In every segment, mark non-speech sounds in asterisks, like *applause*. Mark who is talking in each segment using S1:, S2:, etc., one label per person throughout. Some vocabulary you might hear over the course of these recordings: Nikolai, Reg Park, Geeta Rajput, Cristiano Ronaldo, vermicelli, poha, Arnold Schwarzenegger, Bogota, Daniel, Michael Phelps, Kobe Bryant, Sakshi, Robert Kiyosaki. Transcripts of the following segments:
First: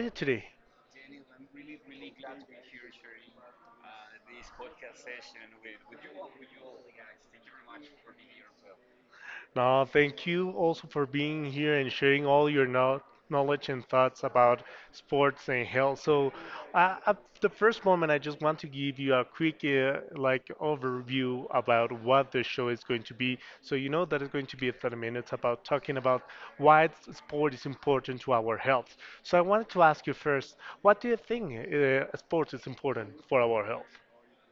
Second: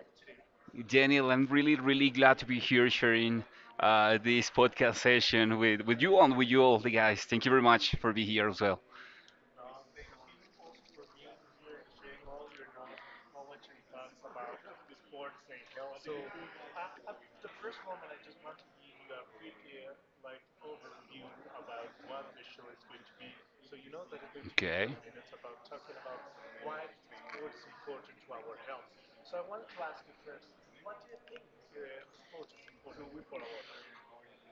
S1: you today?
S2: Daniel, I'm really, really glad to be here sharing this podcast session with you and with you all the guys. Thank you very much for being here as well.
S1: Now, thank you also for being here and sharing all your knowledge and thoughts about sports and health. So, at the first moment, I just want to give you a quick like overview about what the show is going to be. So, you know that it's going to be
S2: Okay.
S1: 30 minutes about talking about why sport is important to our health. So, I wanted to ask you first, what do you think sport is important for our health?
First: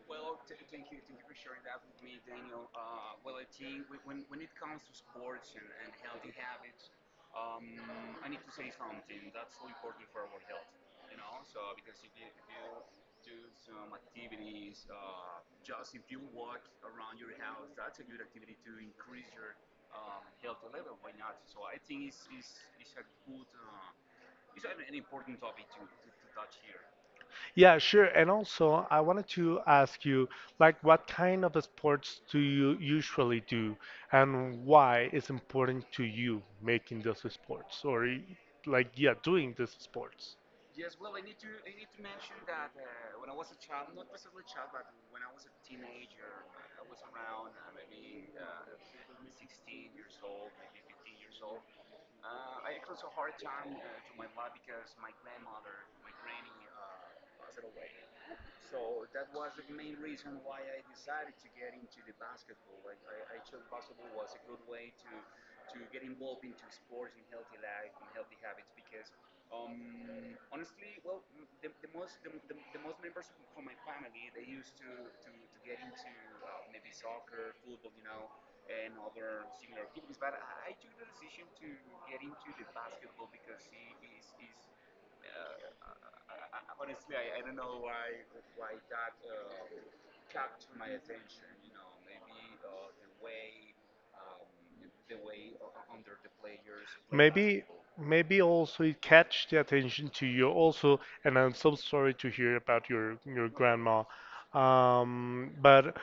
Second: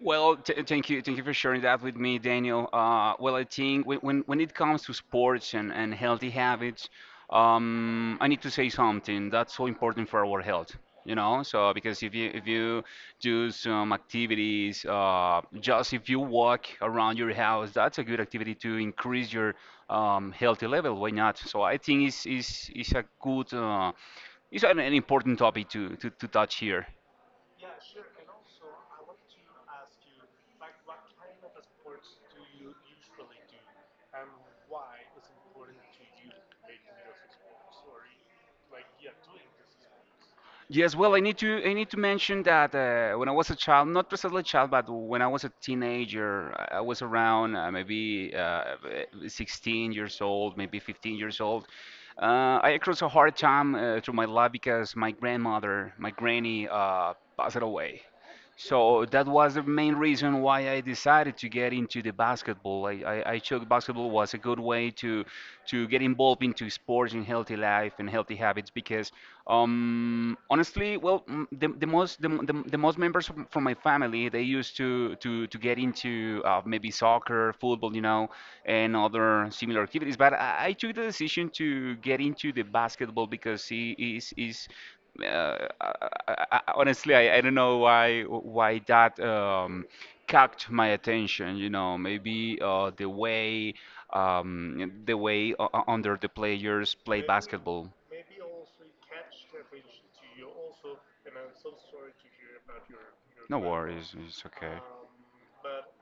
S2: Well, thank you for sharing that with me, Daniel. Well, I think when it comes to sports and healthy habits, I need to say something that's so important for our health. You know, so because if you do some activities, just if you walk around your house, that's a good activity to increase your healthy level. Why not? So I think it's is a good. It's an important topic to touch here.
S1: Yeah, sure. And also, I wanted to ask you, like, what kind of sports do you usually do, and why it's important to you making those sports, or like, yeah, doing these sports?
S2: Yes, well, I need to mention that when I was a child, not precisely a child, but when I was a teenager, I was around maybe 16 years old, maybe 15 years old. I crossed a hard time through my life because my grandmother, my granny, passed away. So that was the main reason why I decided to get into the basketball. I chose basketball was a good way to get involved into sports and healthy life and healthy habits because honestly, well, the most members from my family they used to get into maybe soccer, football, you know, and other similar activities. But I took the decision to get into the basketball because it is uh, I, I, honestly, I don't know why that caught my attention. You know, maybe the way the way under the players play
S1: Maybe,
S2: basketball.
S1: maybe also it catch the attention to you also, and I'm so sorry to hear about your
S2: No
S1: grandma.
S2: worries, it's okay.
S1: But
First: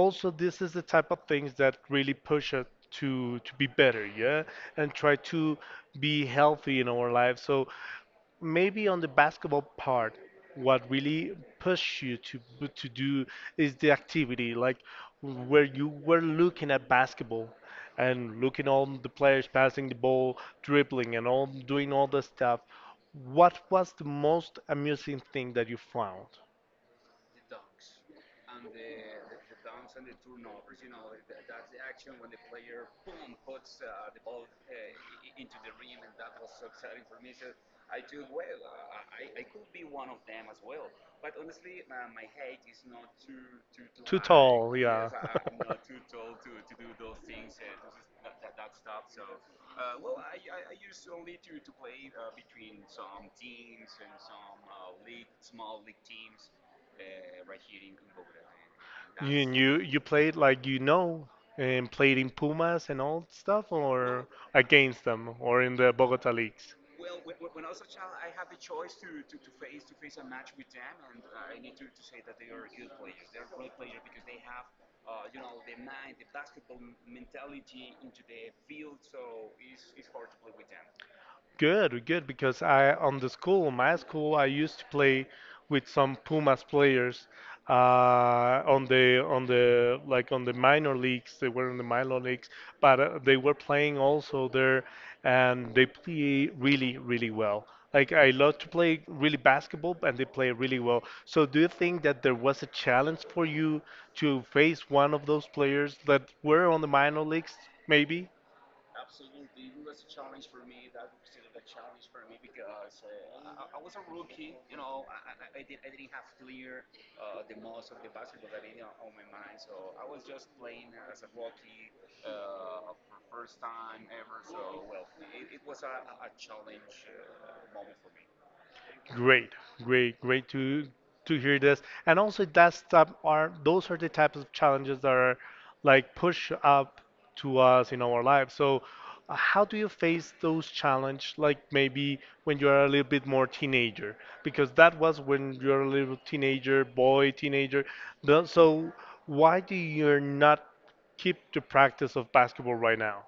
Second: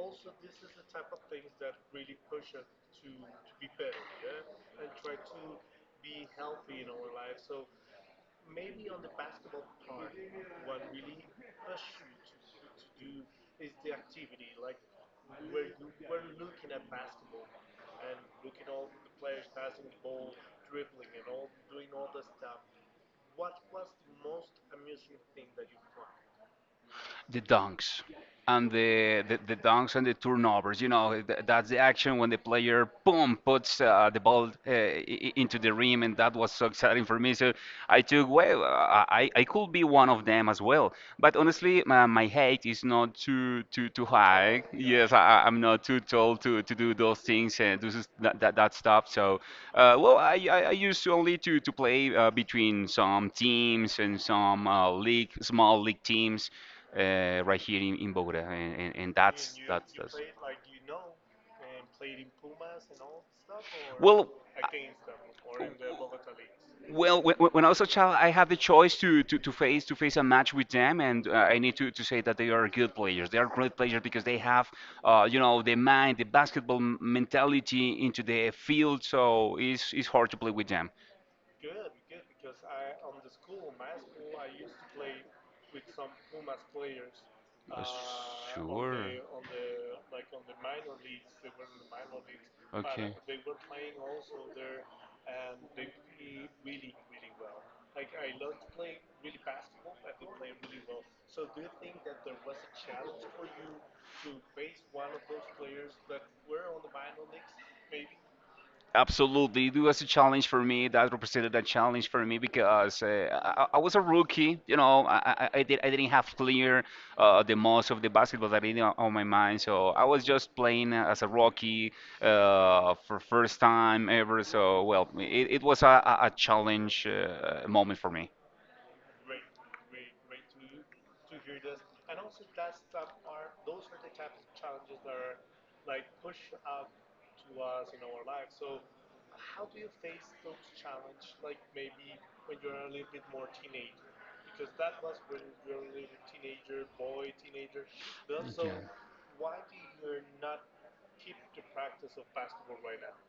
S1: also this is the type of things that really push us to be better, yeah, and try to be healthy in our lives. So maybe on the basketball part what really pushed you to to do is the activity, like where you were looking at basketball and looking on the players passing the ball, dribbling and all, doing all the stuff. What was the most amusing thing that you found?
S2: The dunks and the dunks and the turnovers. You know, th- that's the action when the player, boom, puts the ball into the rim, and that was so exciting for me. So I took, well, I could be one of them as well. But honestly, my height is not too
S1: Too
S2: high.
S1: tall, yeah.
S2: Yes, I'm not too tall to do those things and this is that stuff. So,
S1: *laughs*
S2: well, I used only to play between some teams and some league, small league teams right here in Bogota, and, and, and And
S1: You,
S2: that's
S1: and
S2: And
S1: you
S2: that's
S1: you
S2: that's.
S1: played, like, you know, and played in Pumas and all stuff, or
S2: Well,
S1: against them or in the Bogota leagues?
S2: well, when I was a child, I had the choice to face a match with them, and I need to say that they are good players. They are great players because they have, you know, the mind, the basketball mentality into the field. So it's hard to play with them.
S1: Good, good, because I, on the school, my school, I used to play with some Pumas players
S2: Uh,
S1: on
S2: sure.
S1: the, on the on the minor leagues. They were in the minor leagues, but
S2: Okay.
S1: they were playing also there, and they play really, really well. Like, I love to play really basketball, and they play really well. So do you think that there was a challenge for you to face one of those players that were on the minor leagues, maybe?
S2: Absolutely, it was a challenge for me. That represented a challenge for me because I was a rookie. You know, I didn't have clear the most of the basketball that in on my mind. So I was just playing as a rookie for first time ever. So well, it was a challenge moment for me.
S1: Great, great, great to hear this. And also, that's type, are, those are the types of challenges that are like push up to us in our lives. So, how do you face those challenge? Like maybe when you are a little bit more teenager, because that was when you're a little teenager, boy, teenager. The-
S2: Okay.
S1: So, why do you not keep the practice of basketball right now?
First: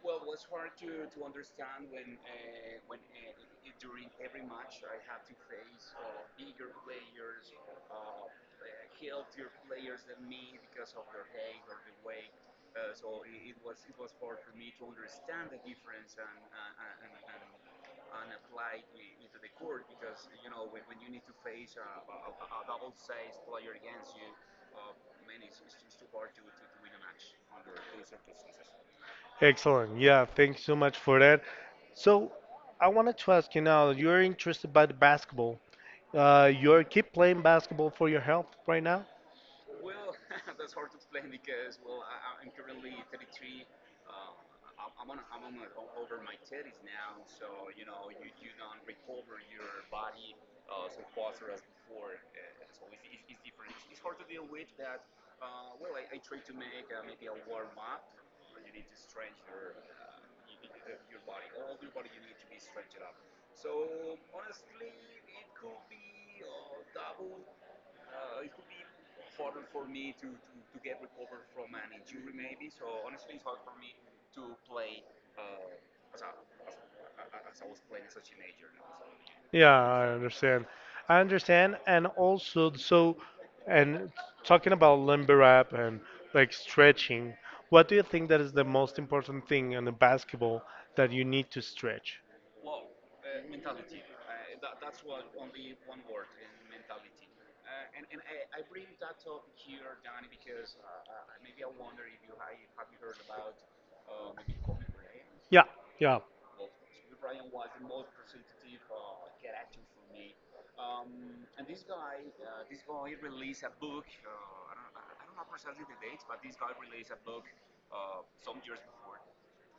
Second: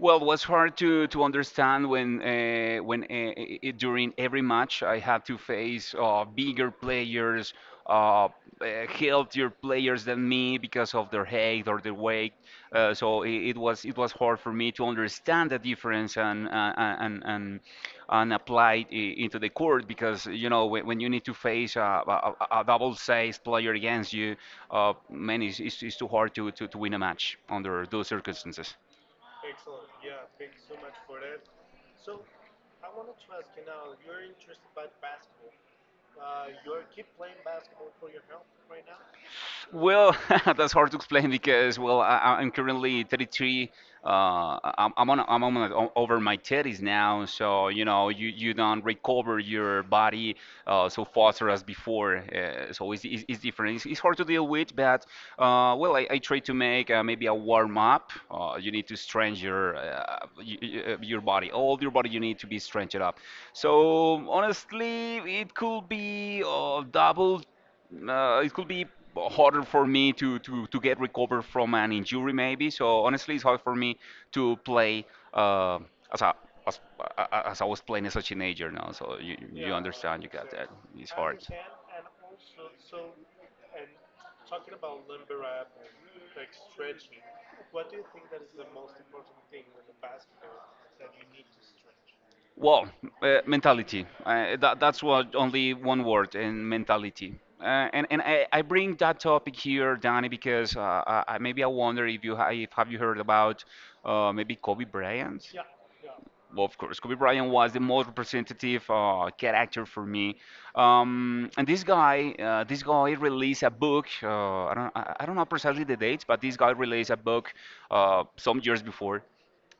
S2: Well, it was hard to understand when when during every match I had to face bigger players, uh, uh, healthier players than me because of their height or their weight. So it was hard for me to understand the difference and and apply it into the court because you know when you need to face a double-sized player against you, man, it's too hard to win a match under those circumstances.
S1: Excellent. Yeah, thanks so much for that. So, I wanted to ask you now, you're interested by the basketball. You're keep playing basketball for your health right now?
S2: Well, *laughs* that's hard to explain because, well, I'm currently 33. I'm on over my 30s now, so you know, you don't recover your body so fast as before. So it's different. It's hard to deal with, but well, I try to make maybe a warm up. You need to stretch your your body, all your body. You need to be stretched up. So honestly, it could be double. It could be harder for me to get recovered from an injury maybe. So honestly, it's hard for me to play uh, as a as I was playing as a teenager now. So you
S1: Yeah, I
S2: understand, you got
S1: understand.
S2: that. Exactly. It's
S1: I
S2: hard.
S1: understand, and also so, and talking about limber up and like stretching, what do you think that is the most important thing in the basketball that you need to stretch?
S2: Well, mentality. That's what only one word in mentality. Uh, I bring that topic here, Danny, because maybe I wonder if you if have you heard about maybe Kobe Bryant?
S1: Yeah, yeah.
S2: Well, of course, Kobe Bryant was the most representative character for me. And This guy, this guy released a book. I don't know precisely the dates, but this guy released a book some years before.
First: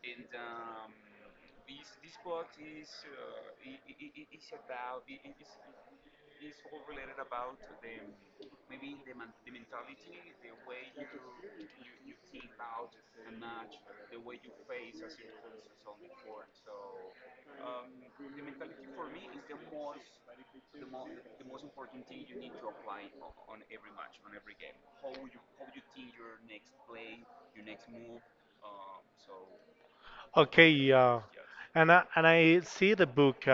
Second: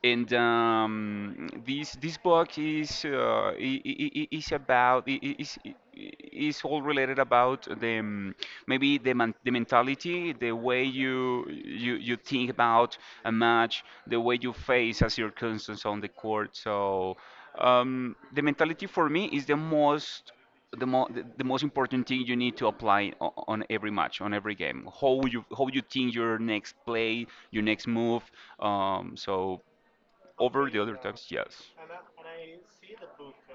S2: And this this book is about is all related about the maybe the mentality, the way you, you think about a match, the way you face as your constants on the court. So um, the mentality for me is the most the, mo- the most important thing you need to apply on every match, on every game. How you think your next play, your next move. So over
S1: Okay,
S2: the other
S1: yeah.
S2: types, yes.
S1: And I, see the book. Uh,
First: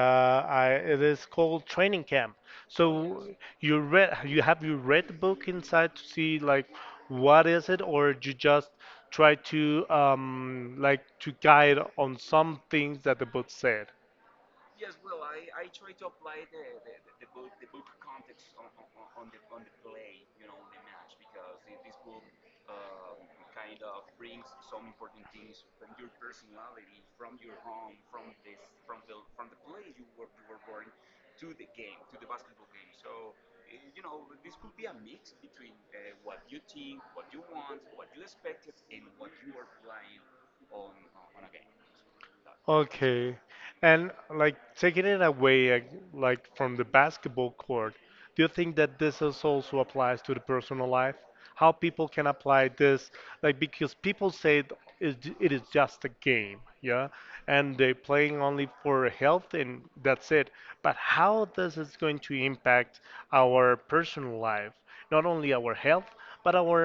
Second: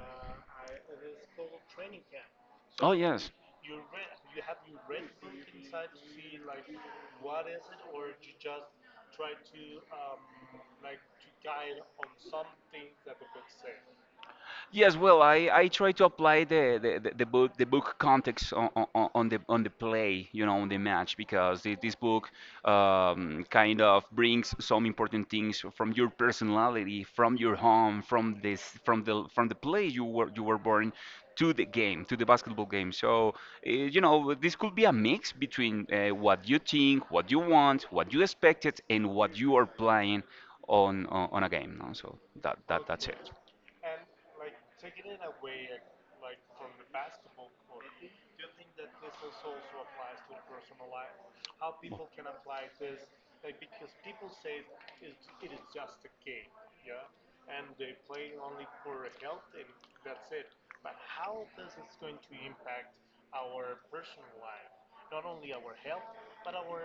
S1: I, It is called Training Camp.
S2: Oh
S1: So
S2: yes.
S1: you read, you have, you read the book inside to see like what is it, or you just try to like to guide on some things that the book said?
S2: Yes, well, I try to apply the book context on the play, you know, on the match because this book kind of brings some important things from your personality, from your home, from the play you were born to the game, to the basketball game. So, you know, this could be a mix between what you think, what you want, what you expected, and what you are playing on a game. No? So that that's it.
S1: Okay. And like taking it away like from the basketball court, do you think that this is also applies to the personal life? How people can apply this, like because people say it is it is just a game, yeah, and they're playing only for health and that's it. But how this is going to impact our personal life, not only our health, but our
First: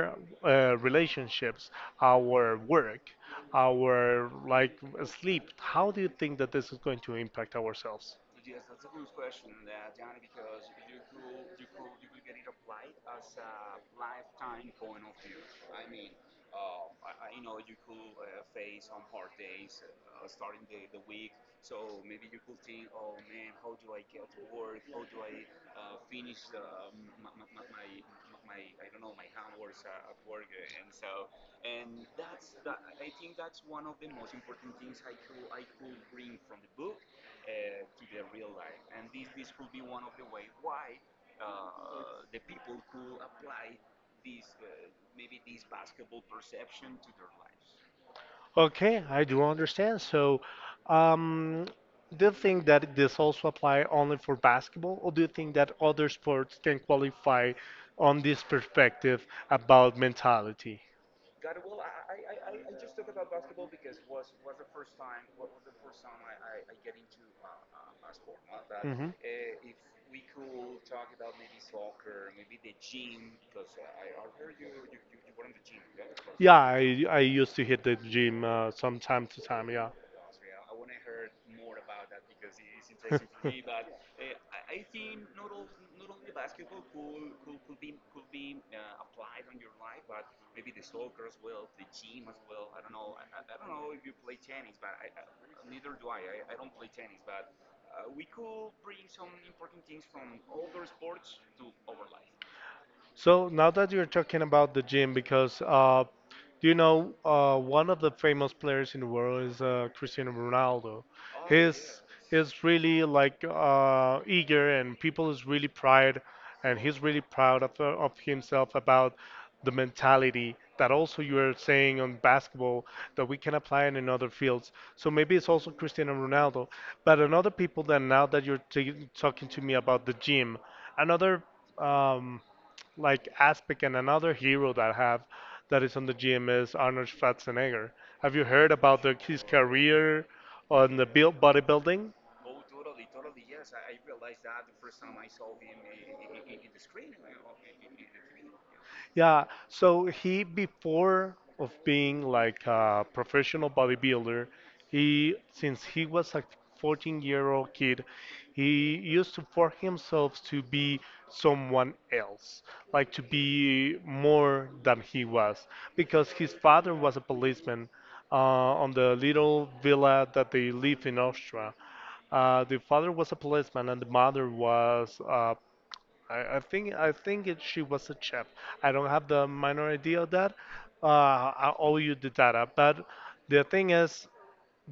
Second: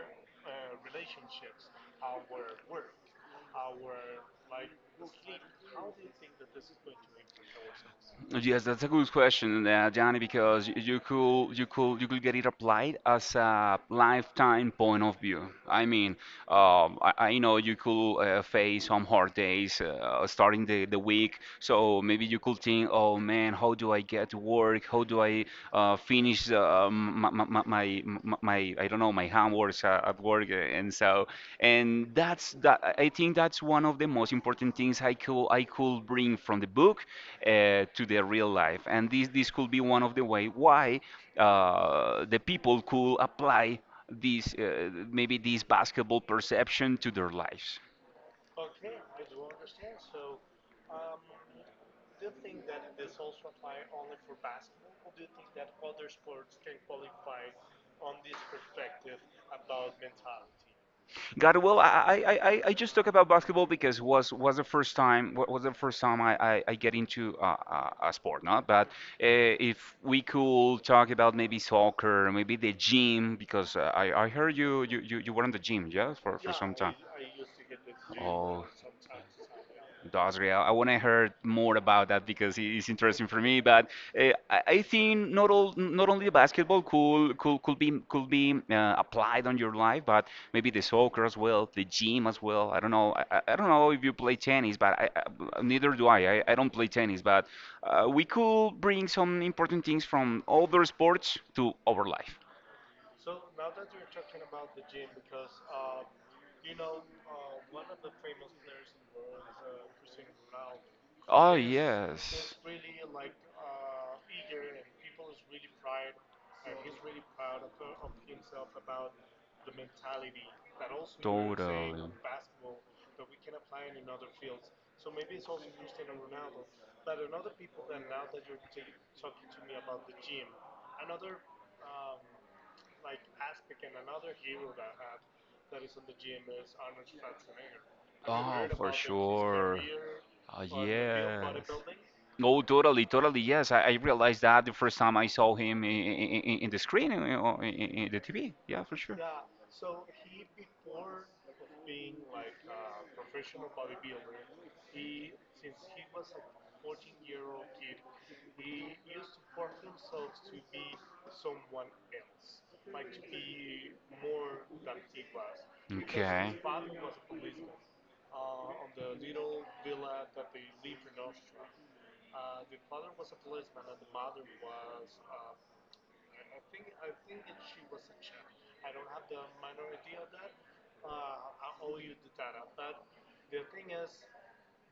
S1: relationships, our work, our like sleep. How do you think that this is going to impact ourselves?
S2: Yes, that's a good question, Gianni, because you could get it applied as a lifetime point of view. I mean, I know you could face some hard days starting the week, so maybe you could think, oh man, how do I get to work? How do I finish my, my, my my my I don't know my homeworks at work, and so and that's that. I think that's one of the most important things I could bring from the book to the real life, and this could be one of the way why the people could apply these maybe this basketball perception to their lives.
S1: Okay, I do understand. So, um, do you think that this also apply only for basketball, or do you think that other sports can qualify on this perspective about mentality?
S2: Got it. Well, just talk about basketball because was the first time was the first time I get into a sport, no? But if we could talk about maybe soccer, maybe
S1: Mhm.
S2: the gym, because I heard you were in the gym, yeah, for
S1: Yeah,
S2: some time.
S1: I used to hit the gym
S2: Oh.
S1: some time to time. Yeah.
S2: That's great. I want to hear more about that because it is interesting for me. But I think not all, not only basketball could be applied on your life, but maybe the soccer as well, the gym as well. I don't know. I don't know if you play tennis, but I neither do I don't play tennis, but we could bring some important things from other sports to our life.
S1: So now that you're talking about the gym, because do you know one of the famous players in the world is Cristiano Ronaldo.
S2: Oh,
S1: He's
S2: yes.
S1: he's really like eager, and people is really proud, and he's really proud of himself about the mentality that also you are saying
S2: Totally.
S1: on basketball, that we can apply it in other fields. So maybe it's also Cristiano Ronaldo, but another people that, now that you're t talking to me about the gym, another. um, like Aspic, and another hero that I have that is on the GMS, Arnold Schwarzenegger. Have you
S2: Oh,
S1: heard
S2: for
S1: about the, his
S2: sure.
S1: career
S2: Oh,
S1: on the build
S2: yes.
S1: bodybuilding?
S2: Oh, totally, totally. Yes, I realized that the first time I saw him in the screen in the TV. Yeah, for sure.
S1: Yeah, so he, before of being like a professional bodybuilder, he, since he was a 14-year-old kid, he used to force himself to be someone else, like to be more than he was, because his
S2: Okay.
S1: father was a policeman uh, on the little villa that they live in Austria. The father was a policeman and the mother was a. I think it, she was a chef. I don't have the minor idea of that. Uh, I owe you the data, but the thing is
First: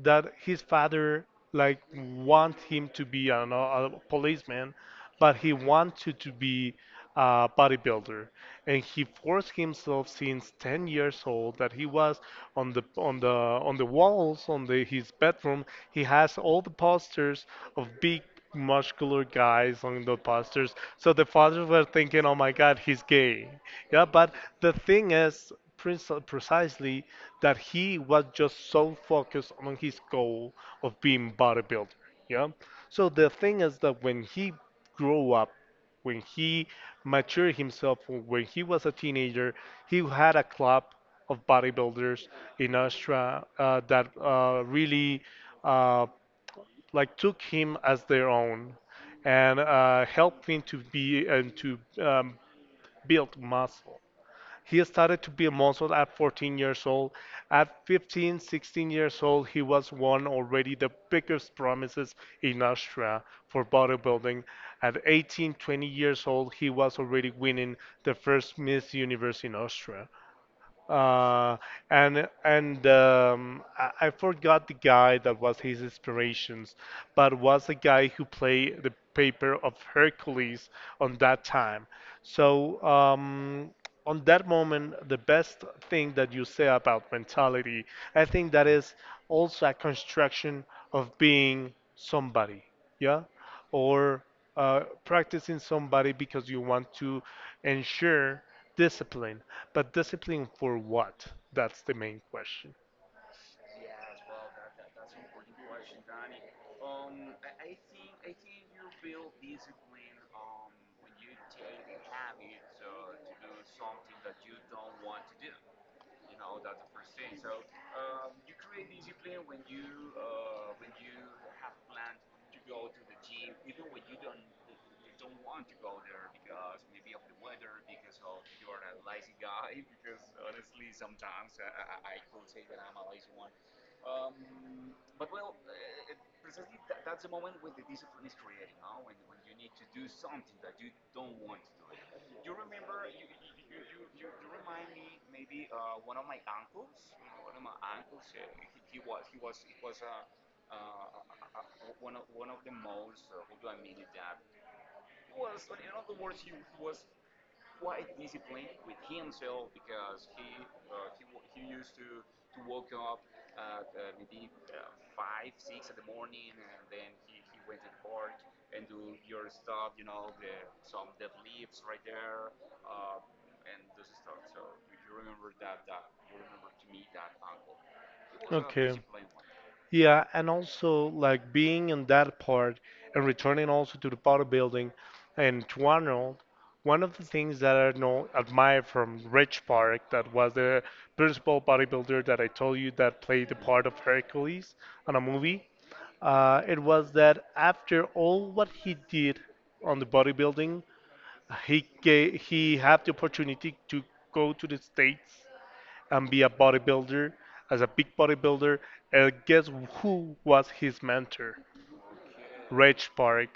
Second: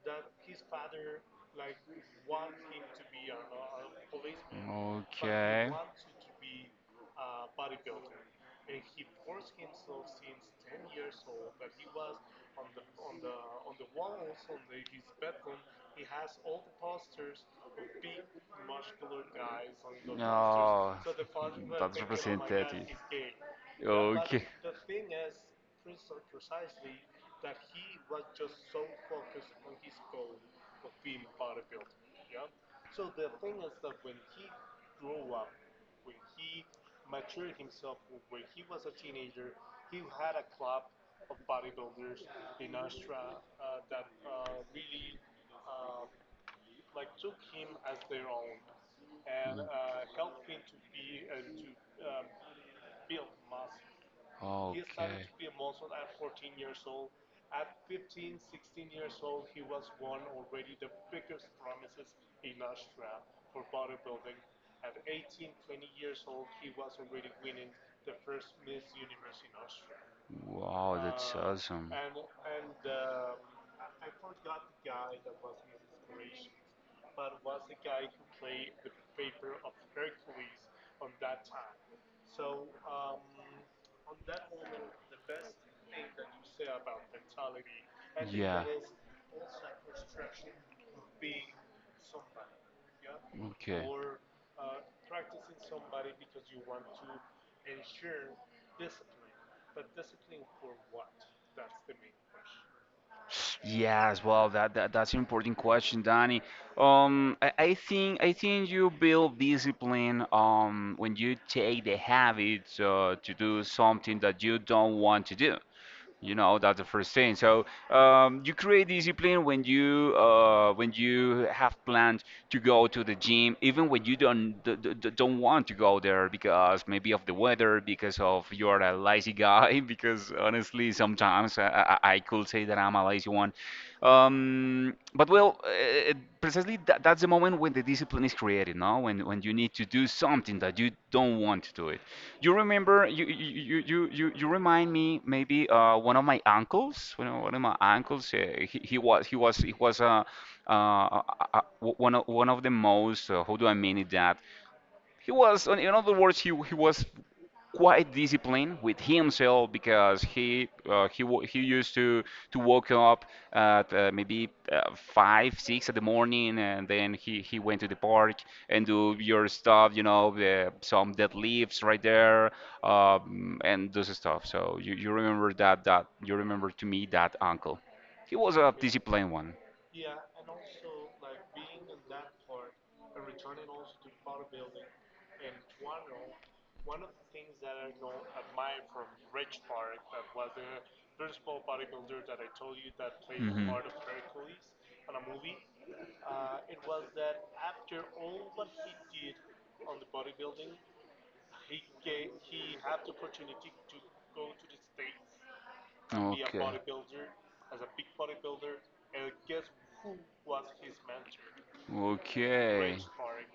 S1: that his father like want him to be, I don't know, a policeman, but he wanted to be a bodybuilder, and he forced himself since 10 years old, that he was on the on the on the walls on the his bedroom. He has all the posters of big muscular guys on the posters. So the fathers were thinking, "Oh my God, he's gay." Yeah, but
S2: Yeah.
S1: the thing is, precisely that he was just so focused on his goal of being bodybuilder. Yeah. So the thing is that when he grew up, when he matured himself, when he was a teenager, he had a club of bodybuilders in Austria that really. Uh, like took him as their own and helped him to be and to build muscle.
S2: Oh,
S1: He started to be a muscle at 14 years old. At 15, 16 years old, he was one already the biggest promises in Austria for bodybuilding. At 18, 20 years old, he was already winning the first Miss Universe in Austria.
S2: wow,
S1: Uh,
S2: awesome.
S1: and I forgot the guy that was his inspirations, but was a guy who played the paper of Hercules on that time. So on that moment, the best thing that you say about mentality, I think that
S2: Yeah.
S1: is also a construction of being somebody, yeah,
S2: Okay.
S1: or practicing somebody because you want to ensure discipline. But discipline for what? That's the main question.
S2: Yes, well, that's an important question, Danny. I think you build discipline when you take the habit to do something that you don't want to do. You know, that's the first thing. So you create discipline when you have planned to go to the gym, even when you don't d- d- d- don't want to go there because maybe of the weather, because of you're a lazy guy. *laughs* Because honestly, sometimes I could say that I'm a lazy one. Um, but well, uh, uh, Precisely that's the moment when the discipline is created. Now, when you need to do something that you don't want to do it. You remember, you remind me maybe one of my uncles, one of my uncles. He was he was he was one of the most how do I mean it that he was, in other words, he was quite disciplined with himself because he used to wake up at maybe five six in the morning, and then he went to the park and do your stuff, you know, some deadlifts right there, and those stuff. So you remember that that you remember to me that uncle. He was a
S1: Okay.
S2: disciplined one.
S1: Yeah, and also like being in that part and returning also to the bodybuilding and to Arnold, one of the things that I know admire from Rich Park, that was the principal bodybuilder that I told you that played the part of Hercules on a movie, it was that after all what he did on the bodybuilding, he gave, he had the opportunity to go to the States and be a
S2: Be
S1: bodybuilder, as a big bodybuilder. And guess who was his mentor?
S2: mentor? Okay.
S1: Reg Park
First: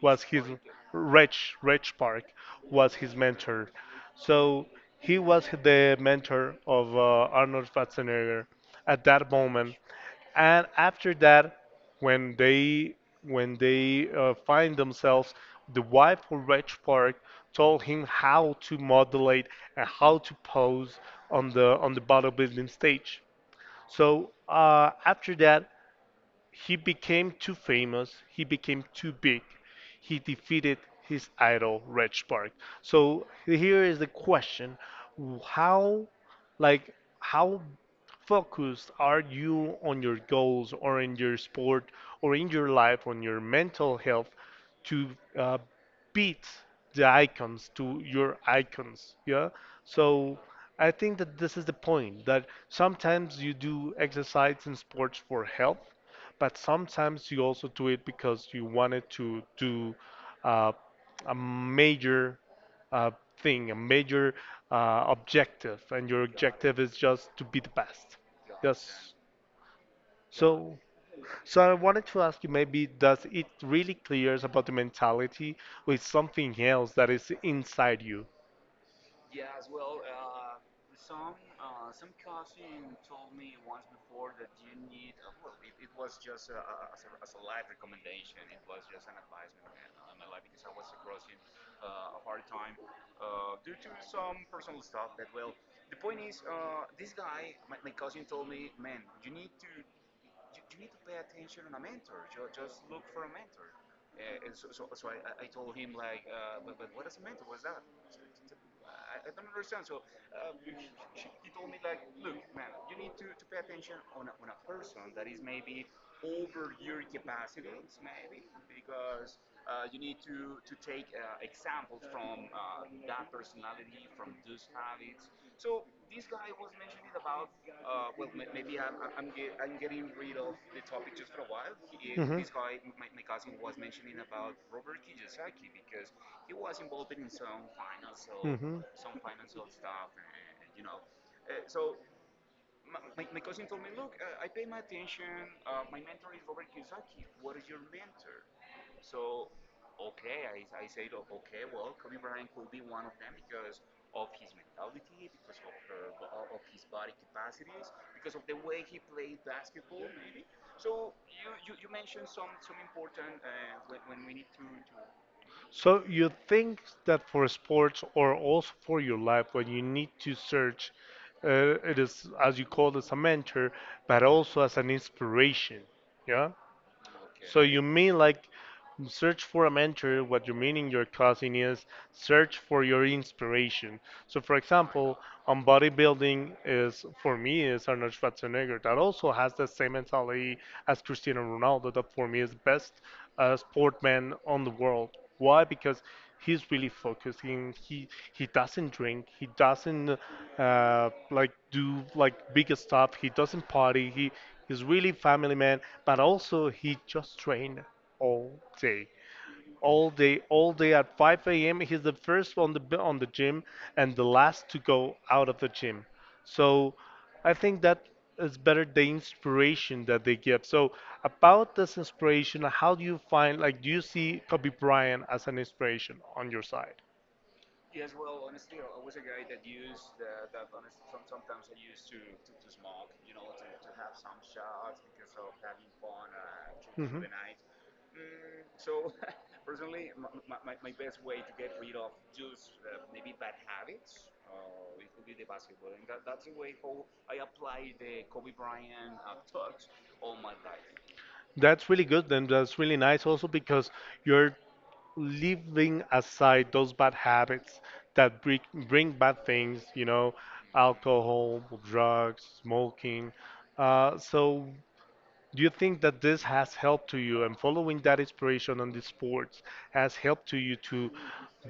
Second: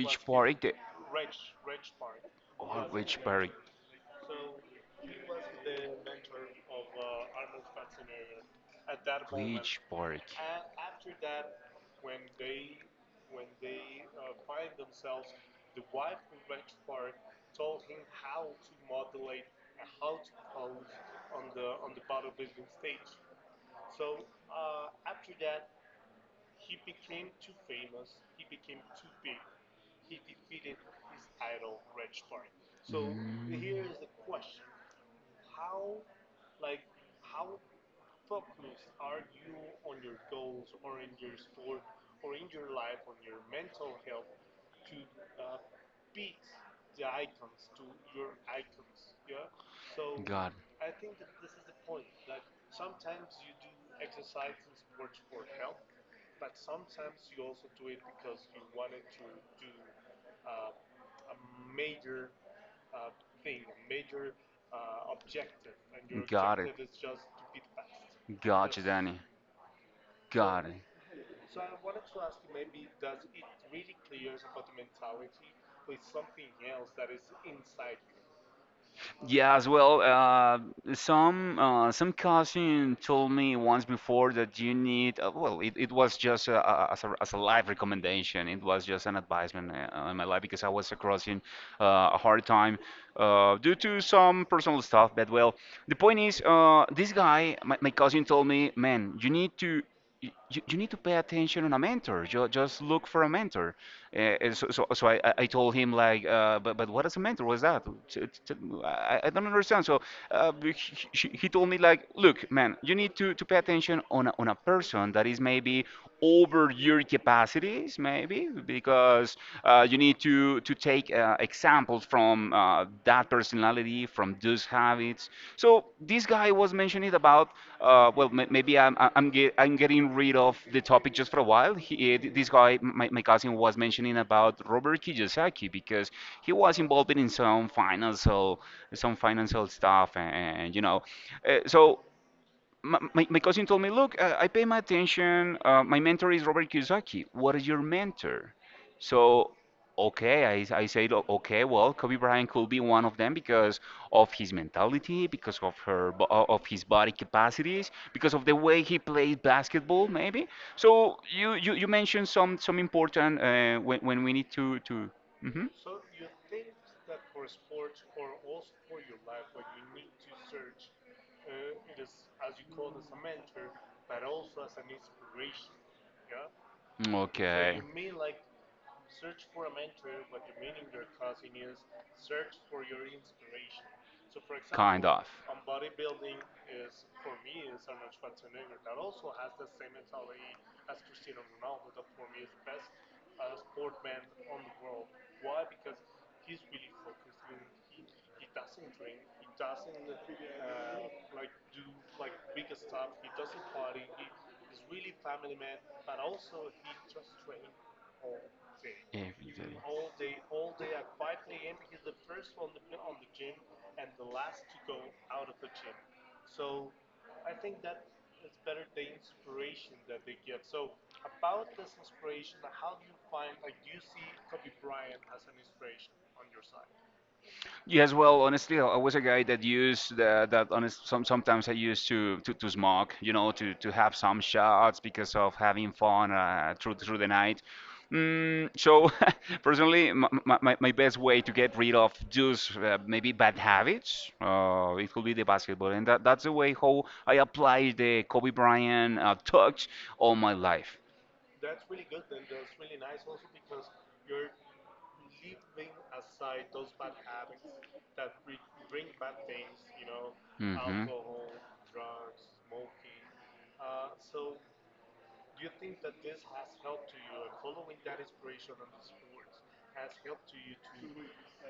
S1: was his,
S2: Park. The
S1: Rich Park was his mentor. So he was the mentor of Arnold Schwarzenegger at that moment.
S2: part?
S1: And after that, when they, find themselves, the wife of Rich Park told him how to modulate and how to pose on the bodybuilding stage. So after that, he became too famous, he became too big, he defeated his idol, Red Spark. So here is the question, how like, how focused are you on your goals or in your sport or in your life, on your mental health to uh, beat the icons, to your icons? Yeah. So
S2: Got,
S1: I think that this is the point that sometimes you do exercise and sports for health, but sometimes you also do it because you wanted to do uh, a major uh, thing, a major objective, and your objective is just to be the best. Yes.
S2: so it.
S1: So, so I wanted to ask you, maybe does it really clears about the mentality with something else that is inside you?
S2: Yeah, as well. Some cousin told me once before that you need. It it was just as a life recommendation. It was just an advisement in my life because I was crossing a hard time due to some personal stuff. But well, the point is, this guy, my cousin, told me, "Man, you need to you need to pay attention on a mentor. Just look for a mentor." So I told him like, "But what is a mentor? What is that? I don't understand." So uh, he, he told me like, "Look, man, you need to pay attention on a person that is maybe over your capacities, maybe because you need to take examples from that personality, from those habits." So this guy was mentioning about, maybe I'm, I am get, I'm getting rid of the topic just for a while. This guy, my cousin, was mentioning about Robert Kiyosaki because he was involved in
S1: Mhm.
S2: some financial stuff, and you know, so my cousin told me, "Look, I pay my attention. My mentor is Robert Kiyosaki. What is your mentor?" So, okay, I said, Okay, well, Kobe Bryant could be one of them because of his mentality, because of her, of his body capacities, because of the way he played basketball, maybe." So you mentioned some important when we need to Mhm.
S1: So you think that for sports or also for your life, when you need to search, it is as you call it a mentor, but also as an inspiration. Yeah. So, okay,
S2: Okay.
S1: you mean like search for a mentor? What you mean in your cousin is search for your inspiration. So for example, on bodybuilding is, for me is Arnold Schwarzenegger, that also has the same mentality as Cristiano Ronaldo, that for me is best sportman on the world. Why? Because he's really focusing. He doesn't drink. He doesn't like do like big stuff. He doesn't party. He's really family man. But also he just train all day
S2: Every.
S1: all day at 5 a.m. He's the first on the on the gym and the last to go out of the gym. So I think that is better the inspiration that they give. So about this inspiration, how do you find, like, do you see Kobe Bryant as an inspiration on your side?
S2: Yes, well, honestly, I was a guy that used the, that. Honest, sometimes I used to, to smoke, you know, to have some shots because of having fun through
S1: Mhm.
S2: the night. Mm, so, *laughs* personally, my best way to get rid of those maybe bad habits, it could be the basketball, and that's the way how I apply the Kobe Bryant touch all my life.
S1: That's really good, and that's really nice also because you're leaving aside those bad habits that bring bad things, you know,
S2: Mhm.
S1: alcohol, drugs, smoking. So do you think that this has helped to you, and following that inspiration on the sports has helped to you to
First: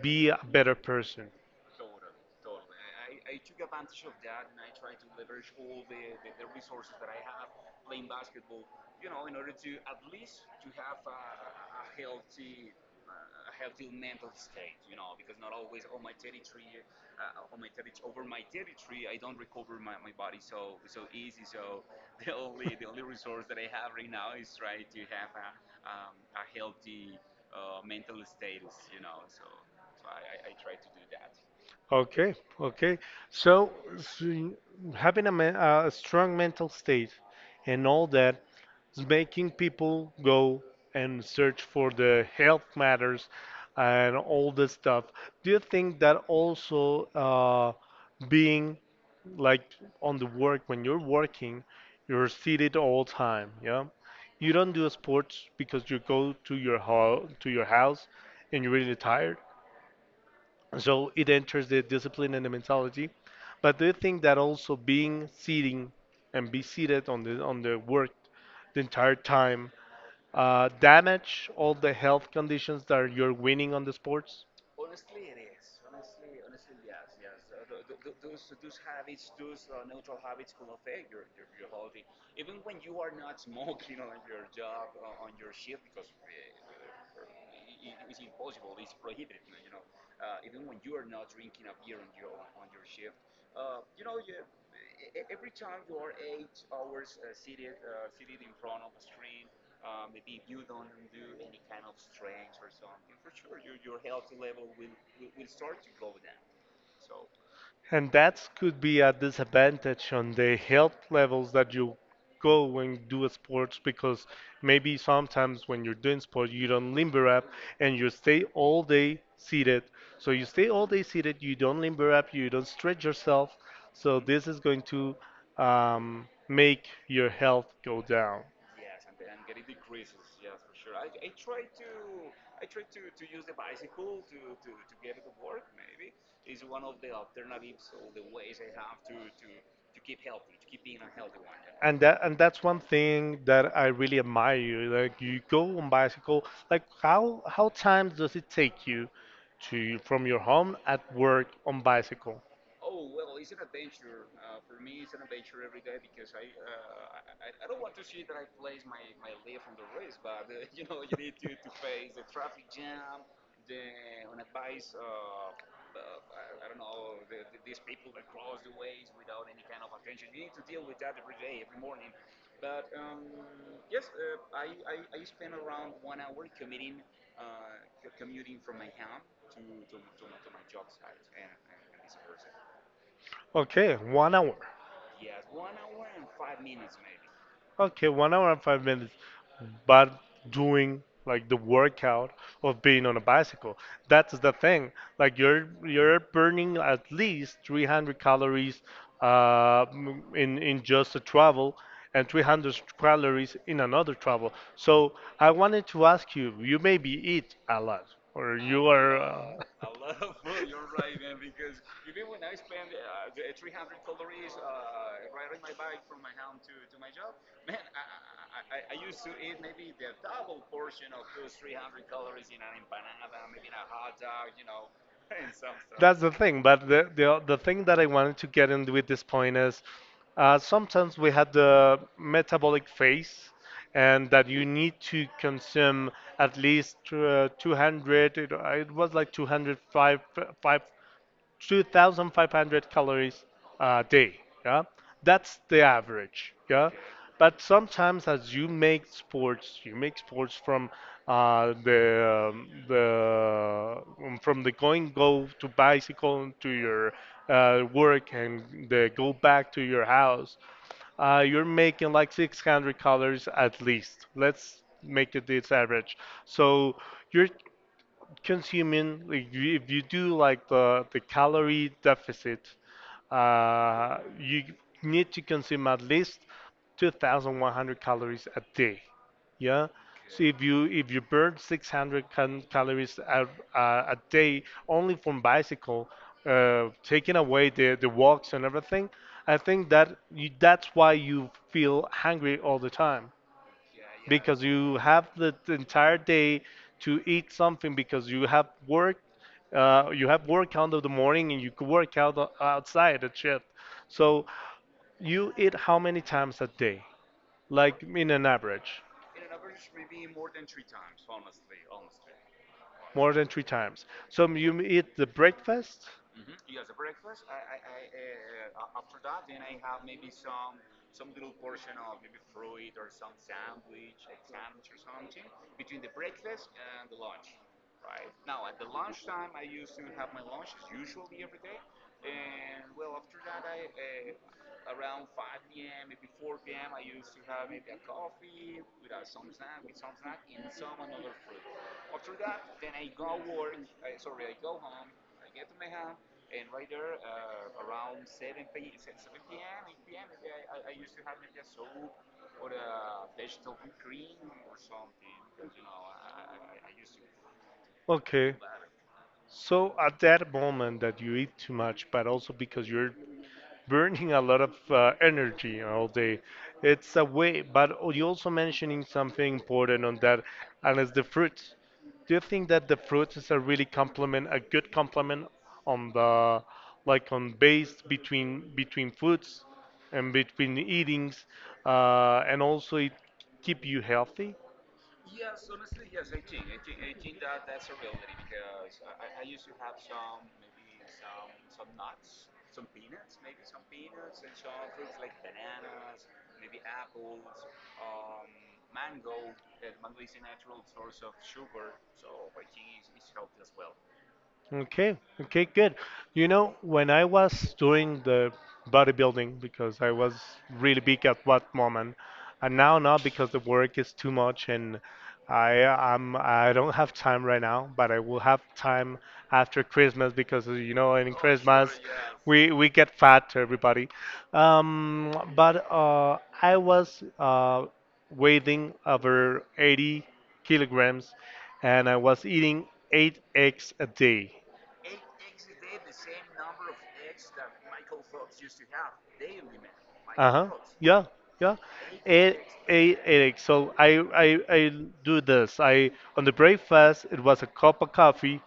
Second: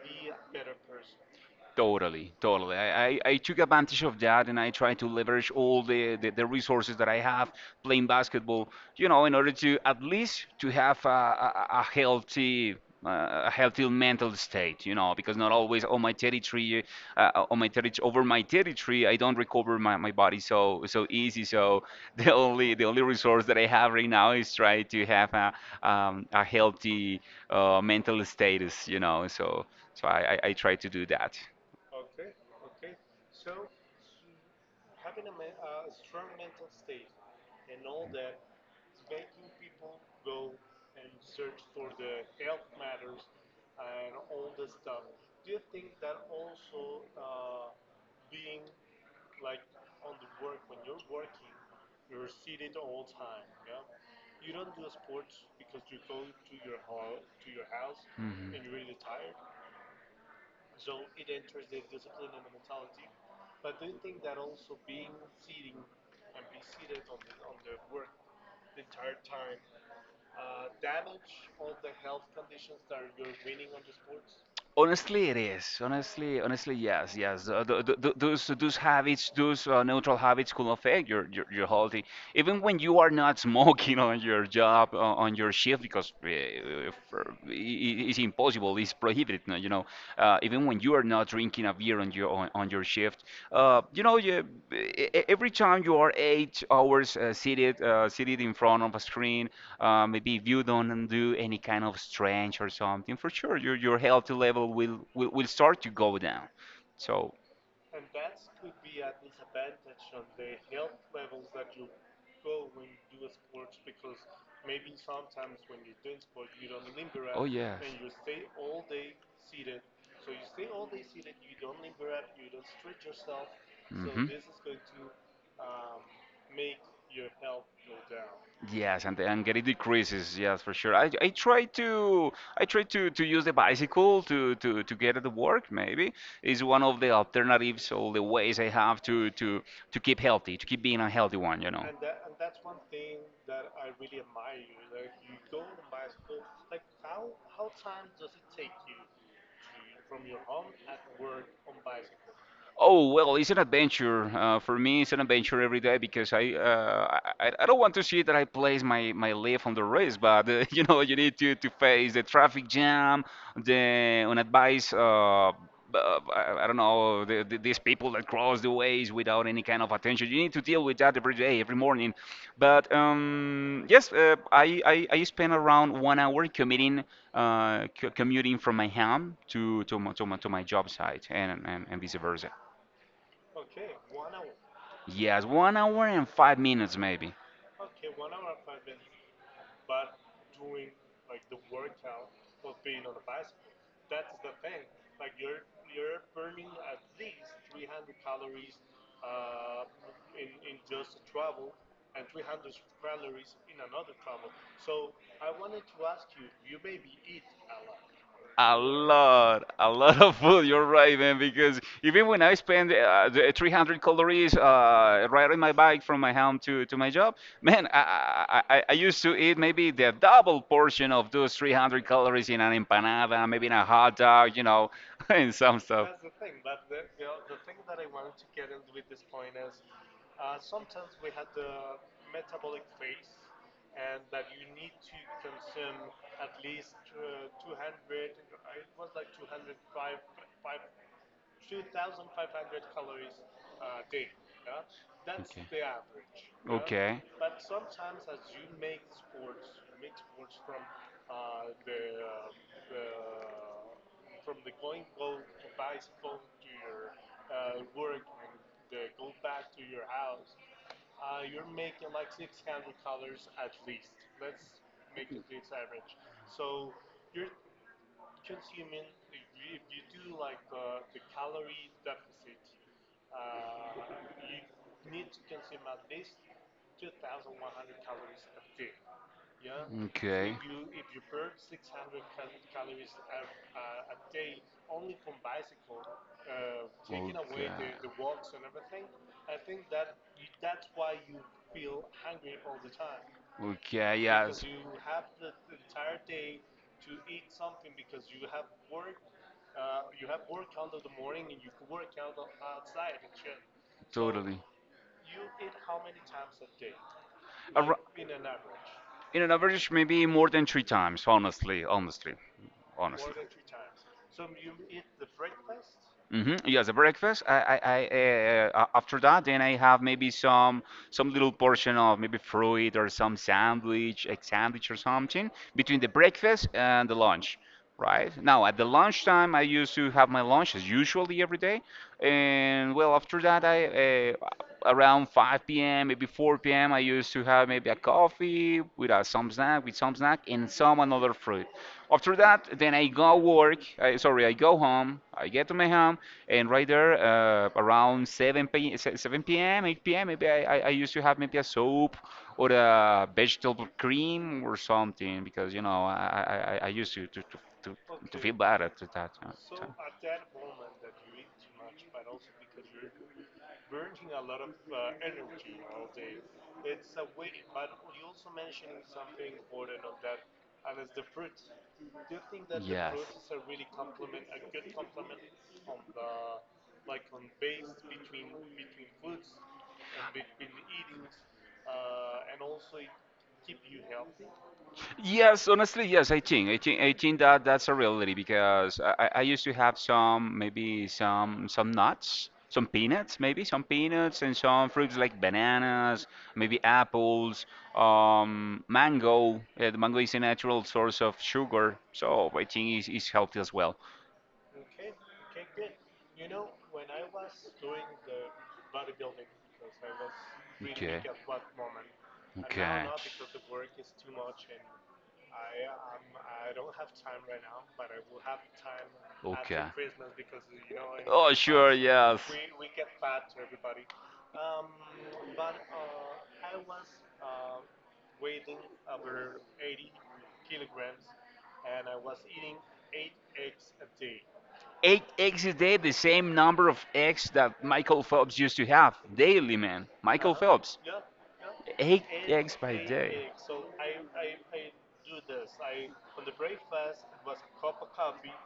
S1: be a better person?
S2: Totally, totally. I took advantage of that, and I tried to leverage all the resources that I have playing basketball, you know, in order to at least to have a healthy mental state, you know, because not always on my territory, over my territory, I don't recover my body so easy. So *laughs* the only resource that I have right now is try to have a healthy mental status, you know. So I try to do that.
S1: Okay, okay. So, so having a, men- a strong mental state and all that is making people go and search for the health matters and all this stuff. Do you think that also being like on the work, when you're working, you're seated all time, yeah? You don't do sports because you go to your ho to your house and you're really tired. So it enters the discipline and the mentality. But do you think that also being sitting and be seated on the work the entire time damage all the health conditions that you're winning on the sports?
S2: Honestly, it is. Honestly, honestly, yes, yes. Th th th Those habits, those neutral habits could affect your healthy. Even when you are not *laughs* smoking on your job, on your shift, because it's impossible, it's prohibited. No, you know, even when you are not drinking a beer on on your shift. You know, every time you are 8 hours seated in front of a screen, maybe if you don't do any kind of stretch or something, for sure your health level will start to go down. So,
S1: And that could be a disadvantage on the health levels that you go when do sports, because maybe sometimes when you're doing sport you don't limber
S2: oh
S1: up
S2: yes.
S1: and you stay all day seated. So you stay all day seated, you don't limber up, you don't stretch yourself. So
S2: Mhm.
S1: this is going to make your health go down.
S2: Yes, and get it decreases. Yes, for sure. I try to to use the bicycle to get to work. Maybe is one of the alternatives or the ways I have to keep healthy, to keep being a healthy one. You know.
S1: And that, and that's one thing that I really admire you. Like, you go on bicycle. Like, how time does it take you to from your home at work on bicycle?
S2: Oh well, it's an adventure. For me, it's an adventure every day because I don't want to see that I place my my life on the risk, but *laughs* you know you need to face the traffic jam, the unadvised. I don't know these people that cross the ways without any kind of attention. You need to deal with that every day, every morning. But yes, I spend around 1 hour commuting, commuting from my home to to my job site, and vice versa.
S1: Okay, 1 hour.
S2: Yes, 1 hour and 5 minutes maybe.
S1: Okay, 1 hour and 5 minutes, but doing like the workout of being on a bicycle. That's the thing. Like, you're burning at least 300 calories in just a travel, and 300 calories in another travel. So I wanted to ask you, you maybe eat a lot, or you are.
S2: A lot of food. You're right, man. Because even when I spend the 300 calories riding my bike from my home to my job, man, I used to eat maybe the double portion of those 300 calories in
S1: Uh,
S2: an empanada, maybe in a hot dog, you know, *laughs* and some
S1: *laughs*
S2: stuff.
S1: That's the thing, but the thing that I wanted to get in with this point is, sometimes we have the metabolic phase, and that you need to consume at least 200. It, it was like 205, five, 2,500 calories a day. Yeah, that's the average. Yeah, but sometimes as you make sports from the from the going go to bicycle to your work and the go back to your house. You're making like 600 calories at least. Let's make it this average. So you're consuming like, you- if you do like the calorie deficit, you need to consume at least 2,100 calories a day, yeah, so
S2: Okay.
S1: if you burn 600 cal- calories a day only from bicycle, taking away the walks and everything. I think that you, that's why you feel hungry all the time,
S2: Okay,
S1: because
S2: yes,
S1: you have the t- entire day to eat something, because you have work, you have work out of the morning, and you could work out o- outside at shift. So
S2: totally.
S1: you eat how many times a day,
S2: Ar-
S1: like in an average?
S2: in an average, maybe more than three times. Honestly, honestly, more
S1: More
S2: honestly.
S1: than three times, so you eat the breakfast?
S2: Hmm. Yes, the breakfast. After that, then I have maybe some little portion of maybe fruit or some sandwich, egg sandwich or something between the breakfast and the lunch, right? Now at the lunchtime, I used to have my lunch as usually every day, and well after that, I around 5 p.m., maybe 4 p.m., I used to have maybe a coffee with some snack, with some snack, and some another fruit. After that, then I go work. I, sorry, I go home. I get to my home, and right there, around 7 p.m., 7 p.m., 8 p.m., maybe I used to have maybe a soup or a vegetable cream or something because you know I used to to, to
S1: Okay,
S2: feel bad at that. You know.
S1: so at that moment that you eat too much, but also because you're burning a lot of energy all day. It's a way, but you also mentioning something important on that, and it's the fruits. Do you think that the fruits is a really complement, a good complement on the, like on base between between foods and between eatings, and also it keep you healthy?
S2: Yes, honestly, yes, I think that that's a reality because I used to have some, maybe some nuts, some peanuts, maybe some peanuts and some fruits like bananas, maybe apples, mango. The mango is a natural source of sugar, so I think it's healthy as well.
S1: Okay, okay, good. You know, when I was doing the bodybuilding, because I was really
S2: Okay.
S1: big at one moment, and now
S2: Okay.
S1: not, because the work is too much, and I I'm I don't have time right now, but I will have time
S2: Okay.
S1: after Christmas, because you know, in
S2: Oh,
S1: Christmas
S2: sure, yes.
S1: we get fat, everybody. But I was weighing over 80 kilograms, and I was eating eight eggs a day.
S2: Eight eggs a day, the same number of eggs that Michael Phelps used to have daily, man. Michael
S1: Uh-huh.
S2: Phelps,
S1: Yeah. Yeah.
S2: eight
S1: Eight
S2: eggs by
S1: eggs.
S2: day.
S1: So I do this. I on the breakfast it was a cup of coffee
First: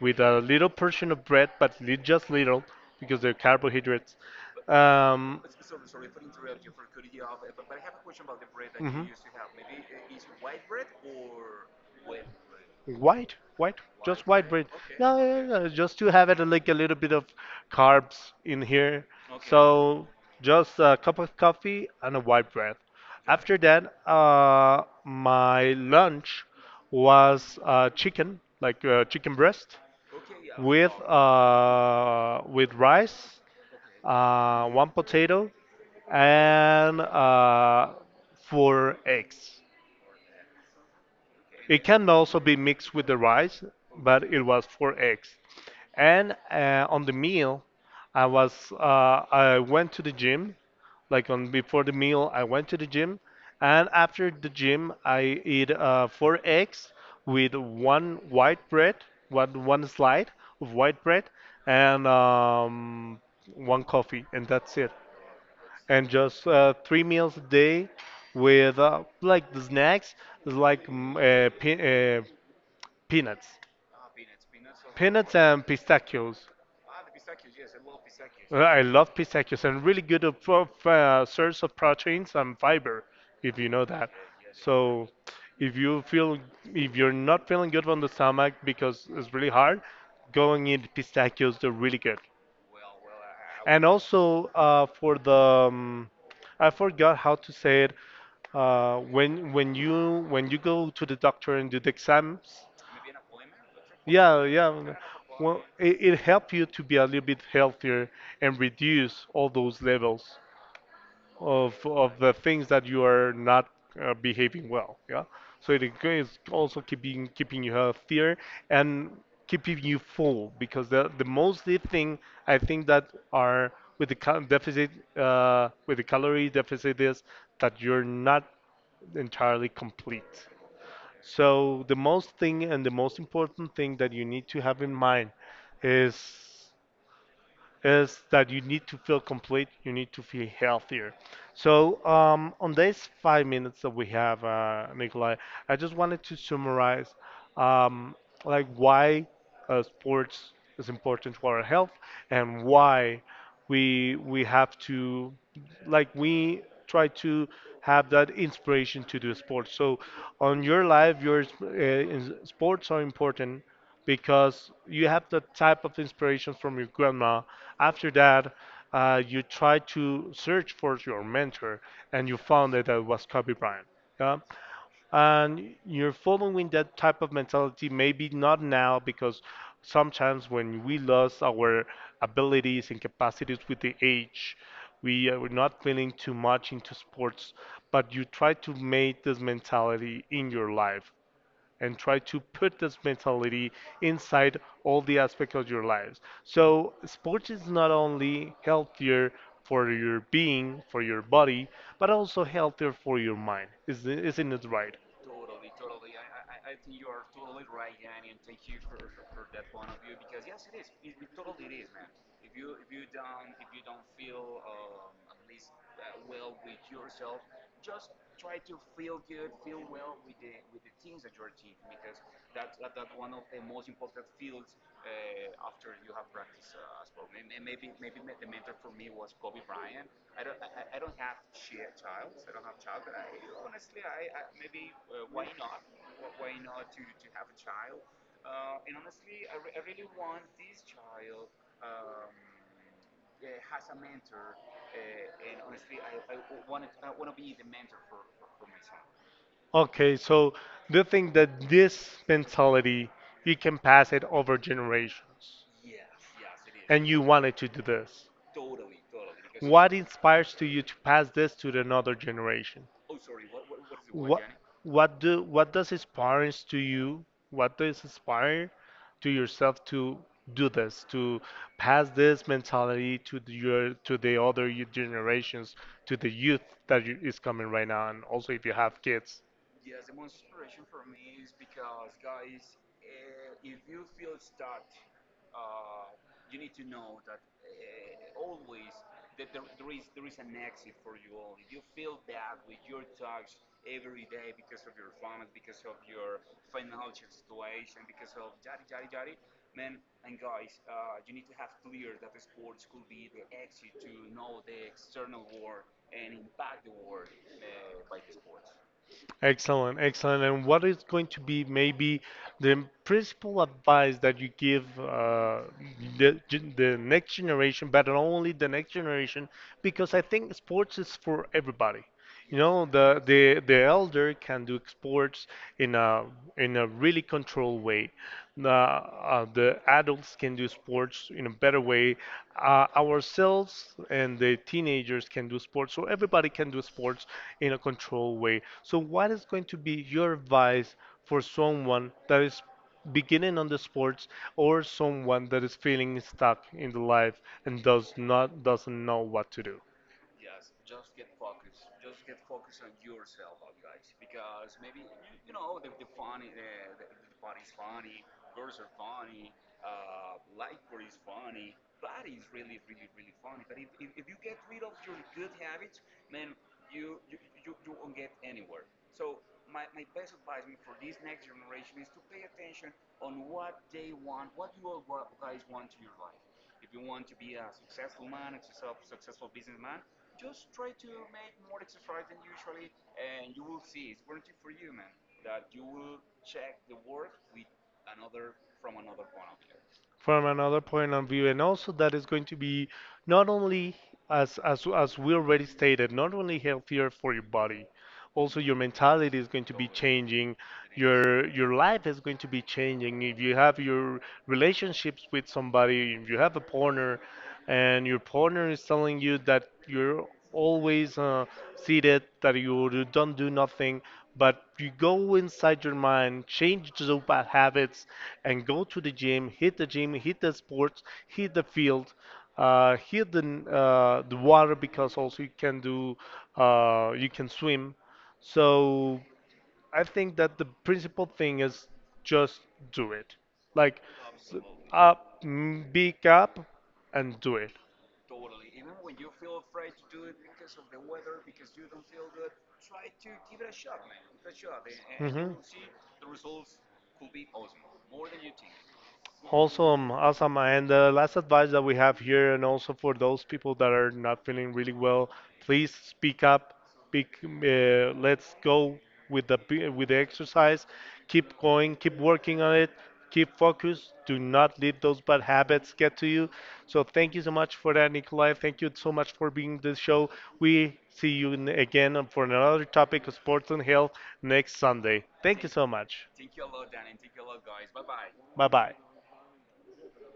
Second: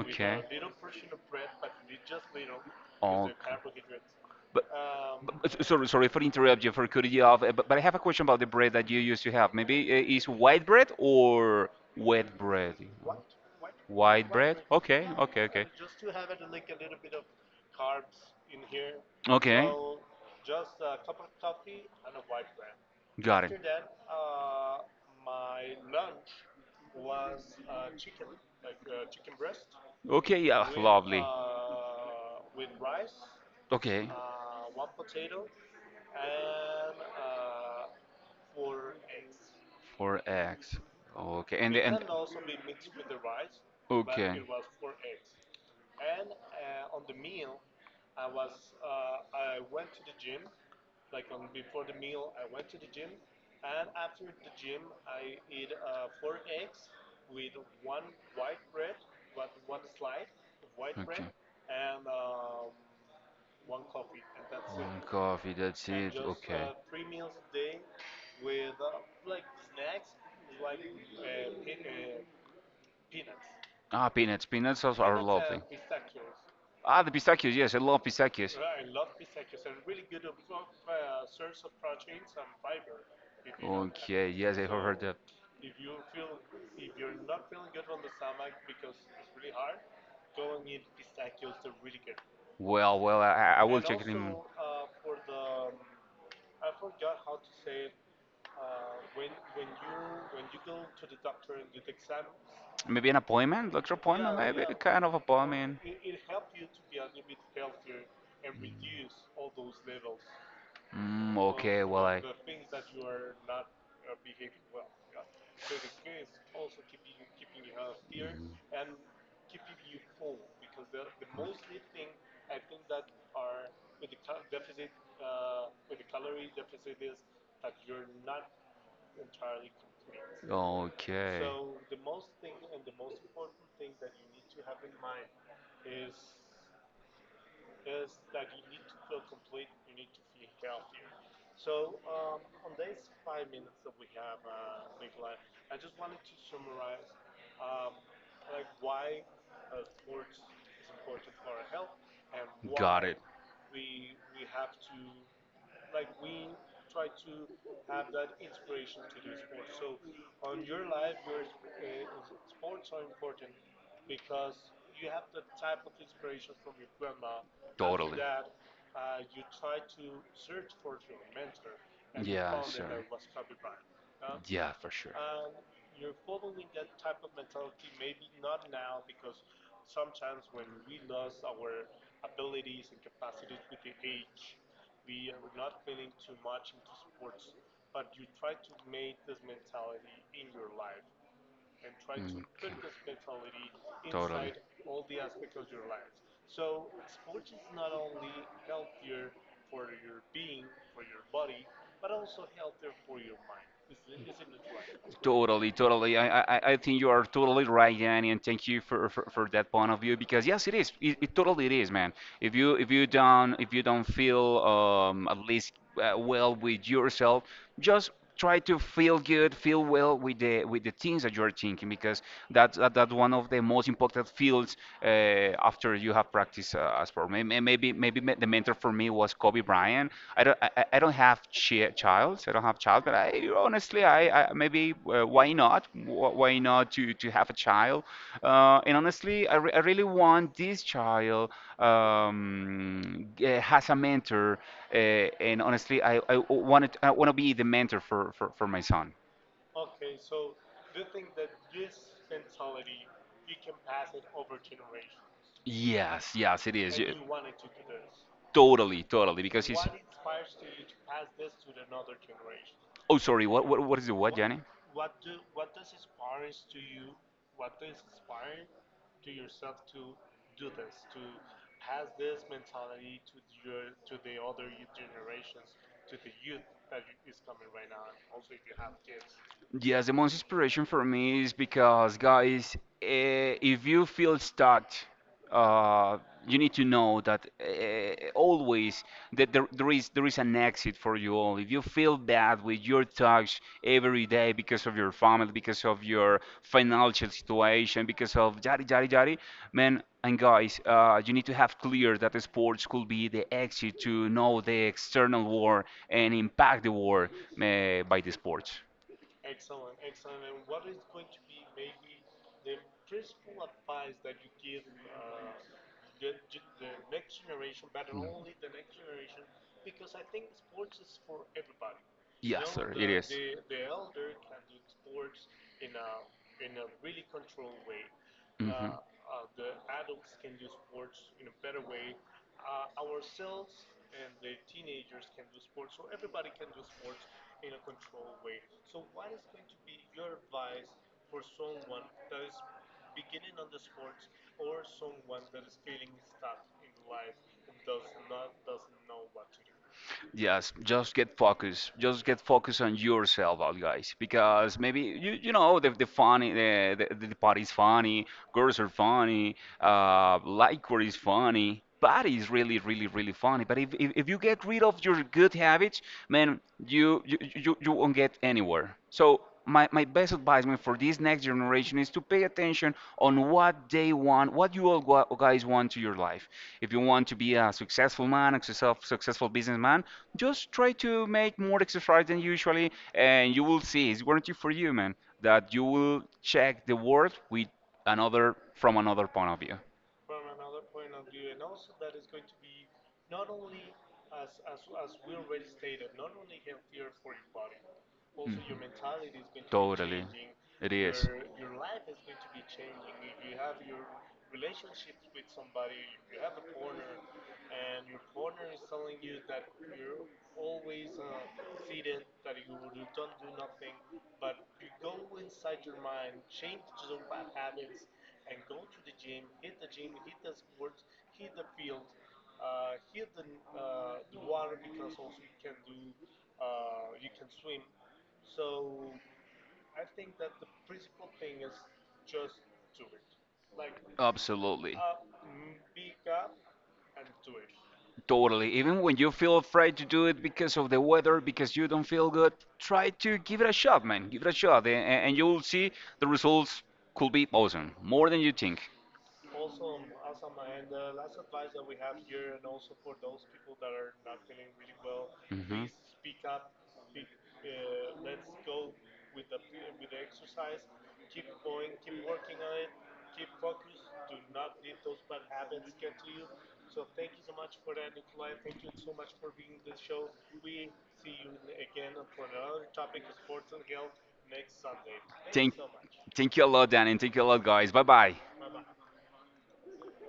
S1: with a little portion of bread, but li- just little because
S2: Oh,
S1: they're carbohydrates.
S2: but,
S1: But
S2: sorry, sorry for interrupt you, for cutting you off. But I have a question about the bread that you
S1: mhm.
S2: used to have. Maybe is white bread or wet bread?
S1: White, white, just
S2: White.
S1: white bread? Bread. Okay.
S2: Okay,
S1: No,
S2: yeah,
S1: no,
S2: okay,
S1: no, no, just to
S2: yeah.
S1: have it like a little bit of carbs in here. Okay. So just a cup of coffee and a white bread. Okay.
S2: Got.
S1: After that, my lunch was chicken, like chicken breast. Okay,
S2: Okay.
S1: yeah. With wow. With rice,
S2: Okay,
S1: okay. One potato, and four eggs.
S2: four eggs. Okay, and.
S1: It can also be mixed with the rice, but it was four eggs. And on the meal, I was I went to the gym, like on before the meal, I went to the gym, and after the gym, I eat four eggs with one white bread, one slide of white bread, and one coffee, and that's it.
S2: One coffee, that's
S1: And
S2: it.
S1: just
S2: Okay.
S1: three meals a day with like the snacks is like peanuts.
S2: Ah, peanuts. Peanuts also are
S1: Peanuts
S2: lovely.
S1: and pistachios.
S2: Ah, the pistachios. Yes, I love pistachios.
S1: I love pistachios, and really good of, source of proteins and fiber, if you know that.
S2: Okay, yes, I have
S1: So
S2: heard that.
S1: if you feel, if you're not feeling good on the stomach because it's really hard, go and eat pistachios, they're really good.
S2: Well, well, I will
S1: And
S2: check it in.
S1: also for the um, I forgot how to say it. When when you go to the doctor and do the exams,
S2: Maybe an appointment, doctor appointment,
S1: yeah,
S2: maybe
S1: yeah.
S2: kind of
S1: Well,
S2: appointment.
S1: it helps you to be a little bit healthier and reduce all those levels
S2: Mm, of, okay, well,
S1: of
S2: I.
S1: the things that you are not behaving well. Yeah. So it is also keeping you healthier, and keeping you full, because the mostly thing I think that are with the cal deficit, with the calorie deficit, is that you're not entirely complete.
S2: Okay.
S1: So the most thing and the most important thing that you need to have in mind is is that you need to feel complete, you need to feel healthier. So, on these 5 minutes that we have, Nikolai, I just wanted to summarize um, like why sports is important to our health, and why we have to, like, we try to have that inspiration to do sports. So, on your life, your sports are important because you have the type of inspiration from your grandma. After that, you try to search for your mentor, and you found that it was Kobe Bryant. Yeah?
S2: Yeah, for sure.
S1: And you're following that type of mentality, maybe not now, because sometimes when we lose our abilities and capacities with the age we are not feeling too much into sports, but you try to make this mentality in your life, and try to
S2: Mm,
S1: put this mentality
S2: totally.
S1: inside all the
S2: Inside.
S1: aspects of your lives. So, sports is not only healthier for your being, for your body, but also healthier for your mind. Is- Isn't it right?
S2: Right? Totally, totally. I think you are totally right, Danny, and thank you for that point of view because yes, it is. It totally it is, man. If you if you don't feel at least well with yourself, just try to feel good, feel well with the things that you are thinking because that one of the most important fields uh, after you have practiced a sport. The mentor for me was Kobe Bryant. I don't have child. I don't have child, but I honestly I maybe why not? Why not to have a child? And honestly, I really want this child has a mentor, uh, and honestly, I want to be the mentor for my son.
S1: Okay, so the thing that this mentality you can pass it over generations,
S2: Yes, yes, it is.
S1: and
S2: You.
S1: you wanted to do this?
S2: Totally, totally, because he's.
S1: What inspires to you to pass this to the another generation?
S2: Oh, sorry. What is the what,
S1: what
S2: Jenny?
S1: what do what does inspires to you, what does inspire to yourself to do this, to pass this mentality to the, your to the other youth generations, to the youth that you- is coming right now, and also if you have kids.
S2: Yes, the most inspiration for me is because, guys, eh, if you feel stuck, uh, you need to know that always that there is an exit for you all. If you feel bad with your touch every day because of your family, because of your financial situation, because of yari yari yari, man and guys, you need to have clear that the sports could be the exit to know the external war and impact the war by the sports.
S1: Excellent, excellent. And what is going to be maybe the principal advice that you give, the, gen- the next generation, but not only the next generation, because I think sports is for everybody. You know, the elder can do exports in a, in a really controlled way. The adults can do sports in a better way. Ourselves and the teenagers can do sports, so everybody can do sports in a controlled way. So, what is going to be your advice for someone that is beginning on the sports, or someone that is feeling stuck in the life and does not doesn't know what to do?
S2: Yes, just get focused. Just get focused on yourself, out guys, because maybe you know the party's funny, girls are funny, liquor is funny, party is really really really funny. But if you get rid of your good habits, man, you won't get anywhere. So my best advisement for this next generation is to pay attention on what they want, what you all guys want to your life. If you want to be a successful man, a successful, successful businessman, just try to make more exercise than usually, and you will see, it's guaranteed for you, man, that you will check the world with another from another point of view.
S1: From another point of view, and also that is going to be not only, as we already stated, not only healthier for your body, also your
S2: Mm.
S1: mentality is going to be
S2: Totally.
S1: changing,
S2: It is.
S1: your life is going to be changing. If you have your relationships with somebody, if you have a partner, and your partner is telling you that you're always seated, that you don't do nothing, but you go inside your mind, change those bad habits, and go to the gym, hit the gym, hit the sports, hit the field, hit the water, because also you can do, you can swim. So I think that the principal thing is just do it. Like,
S2: Absolutely.
S1: big up, and do it.
S2: Totally. Even when you feel afraid to do it because of the weather, because you don't feel good, try to give it a shot, man. Give it a shot, and
S1: Mhm.
S2: you'll see the results could be awesome, more than you think.
S1: Awesome, awesome. And the last advice that we have here, and also for those people that are not feeling really well,
S2: Mhm.
S1: please speak up. Speak, let's go with the p- with the exercise. Keep going. Keep working on it. Keep focused. Do not let those bad habits get to you. So thank you so much for that, Nikolai. Thank you so much for being this show. We see you n- again for another topic of sports and health next Sunday. Thank you so much.
S2: You a lot, Dan, and thank you a lot, guys. Bye bye.
S1: Bye bye.